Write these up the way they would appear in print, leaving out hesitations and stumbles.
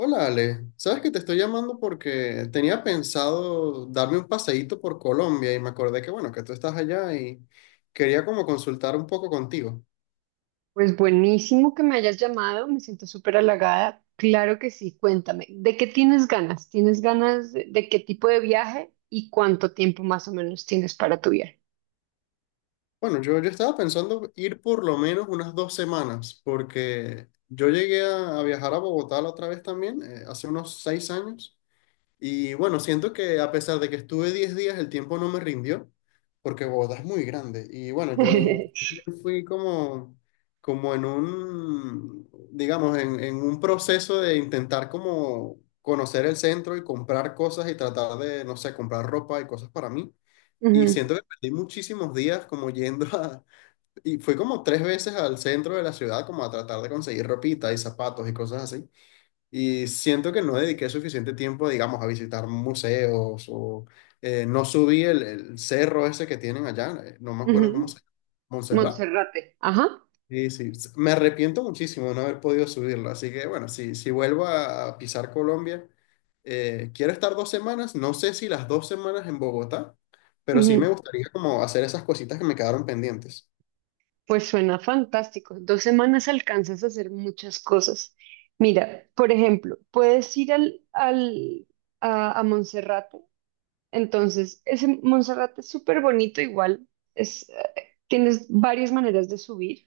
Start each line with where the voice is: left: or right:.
left: Hola Ale, sabes que te estoy llamando porque tenía pensado darme un paseíto por Colombia y me acordé que bueno, que tú estás allá y quería como consultar un poco contigo.
right: Pues buenísimo que me hayas llamado, me siento súper halagada. Claro que sí, cuéntame, ¿de qué tienes ganas? ¿Tienes ganas de, qué tipo de viaje y cuánto tiempo más o menos tienes para tu viaje?
left: Bueno, yo estaba pensando ir por lo menos unas 2 semanas porque yo llegué a viajar a Bogotá la otra vez también, hace unos 6 años. Y bueno, siento que a pesar de que estuve 10 días, el tiempo no me rindió, porque Bogotá es muy grande. Y bueno, yo fui como, como en un, digamos, en un proceso de intentar como conocer el centro y comprar cosas y tratar de, no sé, comprar ropa y cosas para mí. Y
right: Ujú,
left: siento que perdí muchísimos días como yendo a... Y fui como tres veces al centro de la ciudad como a tratar de conseguir ropita y zapatos y cosas así. Y siento que no dediqué suficiente tiempo, digamos, a visitar museos o no subí el cerro ese que tienen allá, no me acuerdo cómo
right: ujú.
left: se llama, Montserrat.
right: Monserrate, ajá.
left: Y sí, me arrepiento muchísimo de no haber podido subirlo, así que bueno, si, si vuelvo a pisar Colombia, quiero estar 2 semanas, no sé si las 2 semanas en Bogotá, pero sí me
right: Ujú.
left: gustaría como hacer esas cositas que me quedaron pendientes.
right: Pues suena fantástico. Dos semanas alcanzas a hacer muchas cosas. Mira, por ejemplo, puedes ir a Monserrate. Entonces, ese Monserrate es súper bonito, igual es, tienes varias maneras de subir.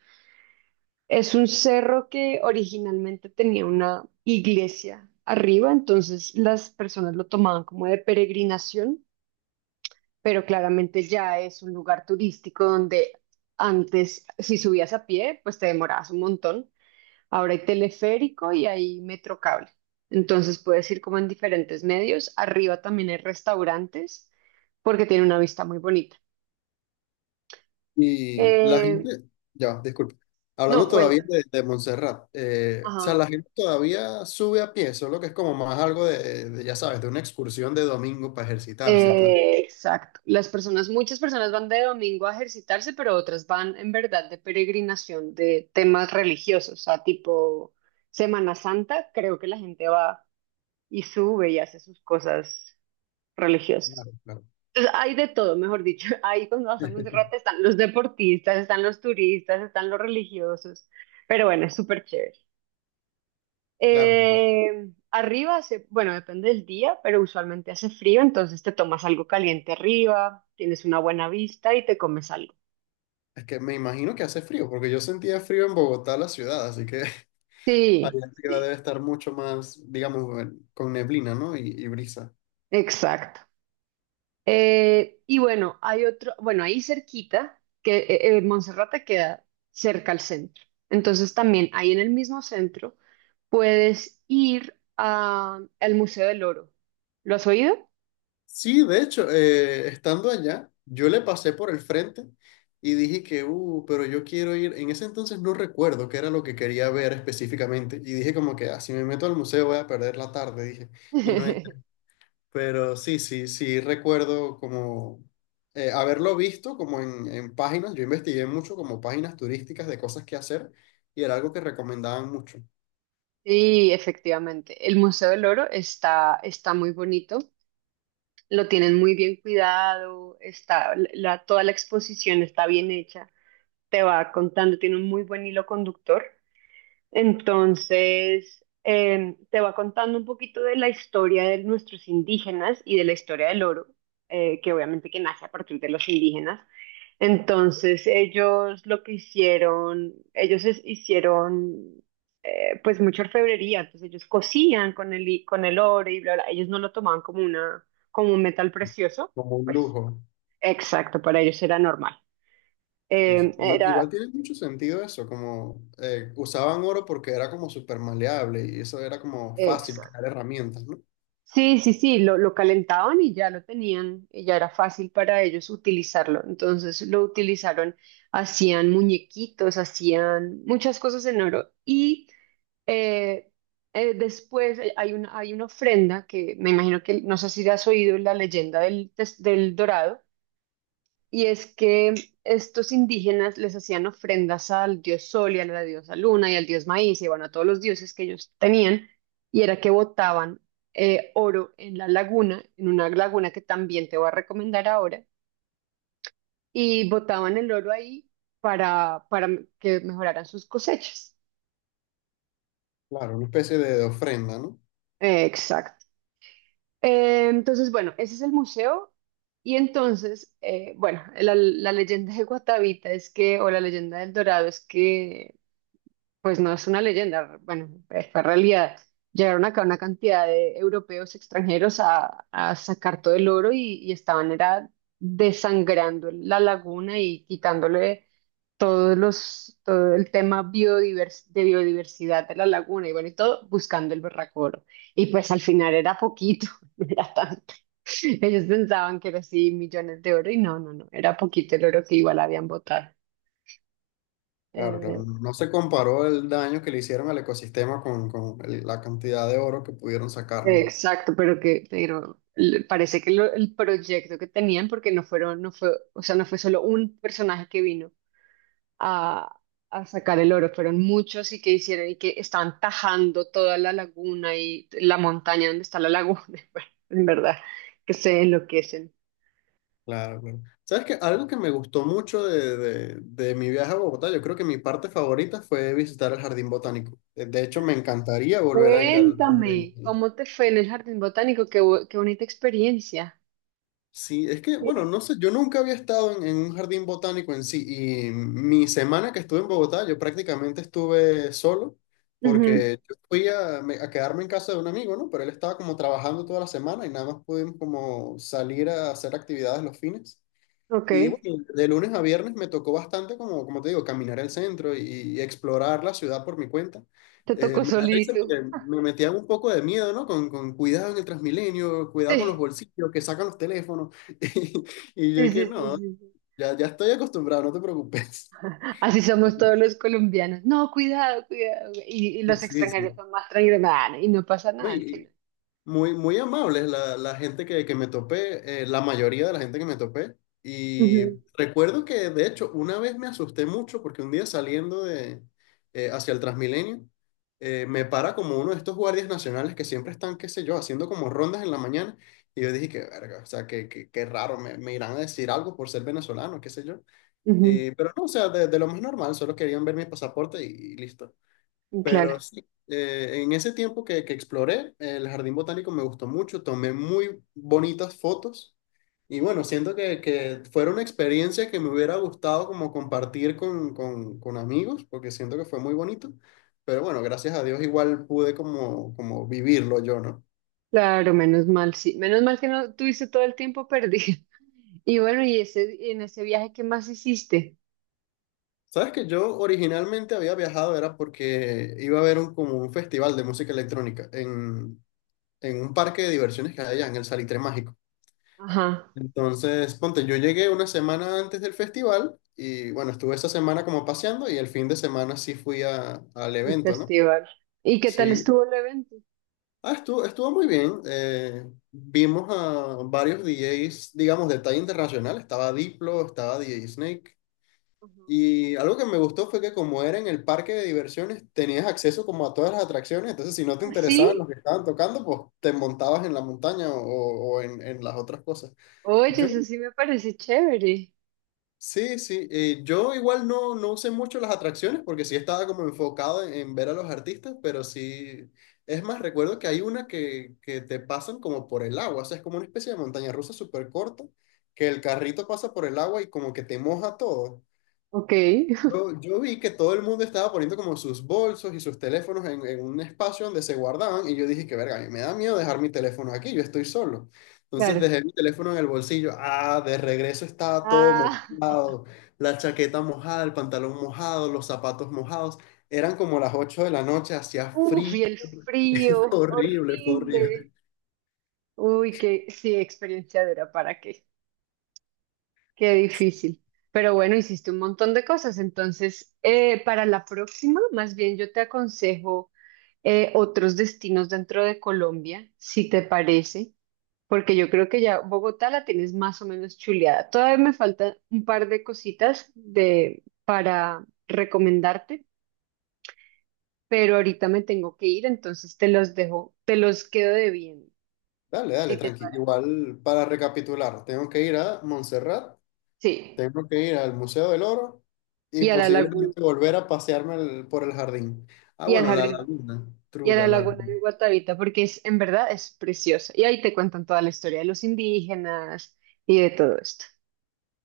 right: Es un cerro que originalmente tenía una iglesia arriba, entonces las personas lo tomaban como de peregrinación, pero claramente ya es un lugar turístico donde antes, si subías a pie, pues te demorabas un montón. Ahora hay teleférico y hay metro cable. Entonces puedes ir como en diferentes medios. Arriba también hay restaurantes porque tiene una vista muy bonita.
left: Y la
right: Eh,
left: gente, ya, disculpe,
right: no,
left: hablando todavía
right: cuéntame.
left: de Montserrat, o sea,
right: Ajá.
left: la gente todavía sube a pie, solo que es como más algo de, ya sabes, de una excursión de domingo para ejercitarse y tal.
right: Exacto. Las personas, muchas personas van de domingo a ejercitarse, pero otras van en verdad de peregrinación de temas religiosos, o sea, tipo Semana Santa, creo que la gente va y sube y hace sus cosas religiosas.
left: Claro,
right: Entonces, hay de todo, mejor dicho. Ahí cuando vas a Monserrate están los deportistas, están los turistas, están los religiosos. Pero bueno, es súper chévere.
left: claro, claro.
right: Arriba hace, bueno, depende del día, pero usualmente hace frío, entonces te tomas algo caliente arriba, tienes una buena vista y te comes algo.
left: Es que me imagino que hace frío, porque yo sentía frío en Bogotá, la ciudad, así que allá
right: Sí,
left: arriba
right: sí,
left: debe estar mucho más, digamos, bueno, con neblina, ¿no? Y brisa.
right: exacto. Y bueno, hay otro, bueno, ahí cerquita, que Monserrate queda cerca al centro. Entonces también ahí en el mismo centro puedes ir al Museo del Oro. ¿Lo has oído?
left: Sí, de hecho, estando allá, yo le pasé por el frente y dije que, pero yo quiero ir. En ese entonces no recuerdo qué era lo que quería ver específicamente. Y dije como que, ah, si me meto al museo voy a perder la tarde, dije. Y no entré. Pero sí, sí, sí, recuerdo como haberlo visto como en páginas. Yo investigué mucho como páginas turísticas de cosas que hacer y era algo que recomendaban mucho,
right: Sí, efectivamente. El Museo del Oro está, está muy bonito. Lo tienen muy bien cuidado. Está, la, toda la exposición está bien hecha. Te va contando, tiene un muy buen hilo conductor. Entonces, te va contando un poquito de la historia de nuestros indígenas y de la historia del oro, que obviamente que nace a partir de los indígenas. Entonces, ellos lo que hicieron, hicieron pues mucha orfebrería, entonces ellos cosían con con el oro y bla, bla, ellos no lo tomaban como una, como un metal precioso,
left: como un
right: pues
left: lujo.
right: exacto, para ellos era normal.
left: Sí,
right: Em,
left: sí. Igual,
right: era
left: igual tiene mucho sentido eso, como usaban oro porque era como súper maleable y eso era como fácil
right: exacto.
left: crear herramientas, ¿no?
right: Sí, sí, sí, lo calentaban y ya lo tenían, y ya era fácil para ellos utilizarlo. Entonces lo utilizaron, hacían muñequitos, hacían muchas cosas en oro. Y eh, después hay una, hay una ofrenda que me imagino que, no sé si has oído la leyenda del Dorado. Y es que estos indígenas les hacían ofrendas al dios Sol y a la diosa Luna y al dios Maíz y bueno, a todos los dioses que ellos tenían, y era que botaban oro en la laguna, en una laguna que también te voy a recomendar ahora, y botaban el oro ahí para que mejoraran sus cosechas.
left: Claro, una especie de ofrenda, ¿no?
right: Exacto. Entonces, bueno, ese es el museo. Y entonces, bueno, la leyenda de Guatavita es que, o la leyenda del Dorado es que pues no es una leyenda, bueno, fue realidad. Llegaron acá una cantidad de europeos extranjeros a sacar todo el oro y estaban era desangrando la laguna y quitándole todos los, todo el tema de biodiversidad de la laguna y bueno, y todo buscando el berraco oro. Y pues al final era poquito, no era tanto. Ellos pensaban que era así millones de oro y no, no, no, era poquito el oro que igual habían botado.
left: Claro,
right: Eh,
left: claro, no no se comparó el daño que le hicieron al ecosistema con la cantidad de oro que pudieron sacar, ¿no?
right: Exacto, pero que, parece que el proyecto que tenían, porque no fueron, no fue, o sea, no fue solo un personaje que vino a, a sacar el oro, fueron muchos y que hicieron y que estaban tajando toda la laguna y la montaña donde está la laguna, bueno, en verdad, que se enloquecen.
left: Claro, claro. ¿Sabes qué? Algo que me gustó mucho de, de mi viaje a Bogotá, yo creo que mi parte favorita fue visitar el Jardín Botánico. De hecho, me encantaría volver a ir al Jardín
right: Cuéntame,
left: Botánico.
right: ¿cómo te fue en el jardín botánico? Qué, qué bonita experiencia.
left: Sí, es que, bueno,
right: Sí.
left: no sé, yo nunca había estado en un jardín botánico en sí y mi semana que estuve en Bogotá, yo prácticamente estuve solo
right: Ujú,
left: porque yo fui a, a quedarme en casa de un amigo, ¿no? Pero él estaba como trabajando toda la semana y nada más pudimos como salir a hacer actividades los fines.
right: ok,
left: Y bueno, de lunes a viernes me tocó bastante, como, como te digo, caminar el centro y explorar la ciudad por mi cuenta.
right: te tocó
left: Me da risa porque
right: solito.
left: me metían un poco de miedo, ¿no? Con cuidado en el Transmilenio, cuidado con los
right: Sí,
left: bolsillos, que sacan los teléfonos. Y, y yo
right: sí,
left: dije,
right: sí, sí,
left: no,
right: sí.
left: ya, ya estoy acostumbrado, no te preocupes.
right: Así somos todos los colombianos. No, cuidado, cuidado. Y los
left: Sí,
right: extranjeros
left: sí.
right: son más tranquilos. Nah, y no pasa
left: No,
right: nada al
left: y,
right: final.
left: Muy, muy amables la, la gente que me topé, la mayoría de la gente que me topé. Y
right: Ujú,
left: recuerdo que, de hecho, una vez me asusté mucho porque un día saliendo de, hacia el Transmilenio, me para como uno de estos guardias nacionales que siempre están, qué sé yo, haciendo como rondas en la mañana. Y yo dije, qué verga, o sea, qué, qué, qué raro, me irán a decir algo por ser venezolano, qué sé yo.
right: ujú,
left: Pero no, o sea, de lo más normal, solo querían ver mi pasaporte y listo. Pero
right: claro,
left: sí, en ese tiempo que exploré, el jardín botánico me gustó mucho, tomé muy bonitas fotos y bueno, siento que fuera una experiencia que me hubiera gustado como compartir con amigos, porque siento que fue muy bonito, pero bueno, gracias a Dios igual pude como, como vivirlo yo, ¿no?
right: claro, menos mal, sí. Menos mal que no tuviste todo el tiempo perdido. Y bueno, y ese, y en ese viaje, ¿qué más hiciste?
left: Sabes que yo originalmente había viajado era porque iba a ver un, como un festival de música electrónica en un parque de diversiones que hay allá en el Salitre Mágico.
right: Ajá,
left: Entonces, ponte, yo llegué una semana antes del festival y bueno, estuve esa semana como paseando y el fin de semana sí fui al
right: el
left: evento, ¿no?
right: festival. ¿Y qué tal
left: Sí,
right: estuvo el evento?
left: ah, estuvo, estuvo muy bien. Vimos a varios DJs, digamos, de talla internacional. Estaba Diplo, estaba DJ Snake.
right: Ajá.
left: Y algo que me gustó fue que como era en el parque de diversiones, tenías acceso como a todas las atracciones. Entonces, si no te
right: ¿Ah,
left: interesaban
right: sí?
left: los que estaban tocando, pues te montabas en la montaña o en las otras cosas.
right: Oye,
left: Yo
right: eso sí me parece chévere.
left: sí, sí, yo igual no, no usé mucho las atracciones porque sí estaba como enfocado en ver a los artistas, pero sí, es más, recuerdo que hay una que te pasan como por el agua, o sea, es como una especie de montaña rusa súper corta, que el carrito pasa por el agua y como que te moja todo.
right: Ok,
left: Yo vi que todo el mundo estaba poniendo como sus bolsos y sus teléfonos en un espacio donde se guardaban y yo dije que verga, a mí me da miedo dejar mi teléfono aquí, yo estoy solo. Entonces
right: claro.
left: dejé mi teléfono en el bolsillo, ah, de regreso estaba todo
right: Ah,
left: mojado, la chaqueta mojada, el pantalón mojado, los zapatos mojados. Eran como las 8 de la noche, hacía
right: uff, y
left: frío,
right: el
left: fue
right: frío,
left: horrible, fue
right: horrible.
left: horrible.
right: Uy, qué sí, experienciadora, ¿para qué? Qué difícil. Pero bueno, hiciste un montón de cosas. Entonces, para la próxima, más bien yo te aconsejo otros destinos dentro de Colombia, si te parece, porque yo creo que ya Bogotá la tienes más o menos chuleada. Todavía me faltan un par de cositas de, para recomendarte, pero ahorita me tengo que ir, entonces te los dejo, te los quedo debiendo,
left: Dale, dale,
right: si te
left: tranqui.
right: parece.
left: Igual para recapitular, tengo que ir a Montserrat.
right: Sí,
left: Tengo que ir al Museo del Oro y
right: y a la laguna
left: posiblemente volver a pasearme por el jardín. Ah,
right: y al
left: bueno, la
right: jardín.
left: laguna.
right: Y a
left: True,
right: la
left: la
right: laguna de
left: laguna.
right: Guatavita, porque es, en verdad es preciosa. Y ahí te cuentan toda la historia de los indígenas y de todo esto.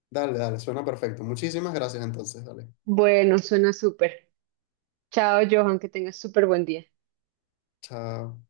left: Dale, dale, suena perfecto. Muchísimas gracias entonces, dale.
right: Bueno, suena súper. Chao, Johan, que tengas súper buen día.
left: Chao.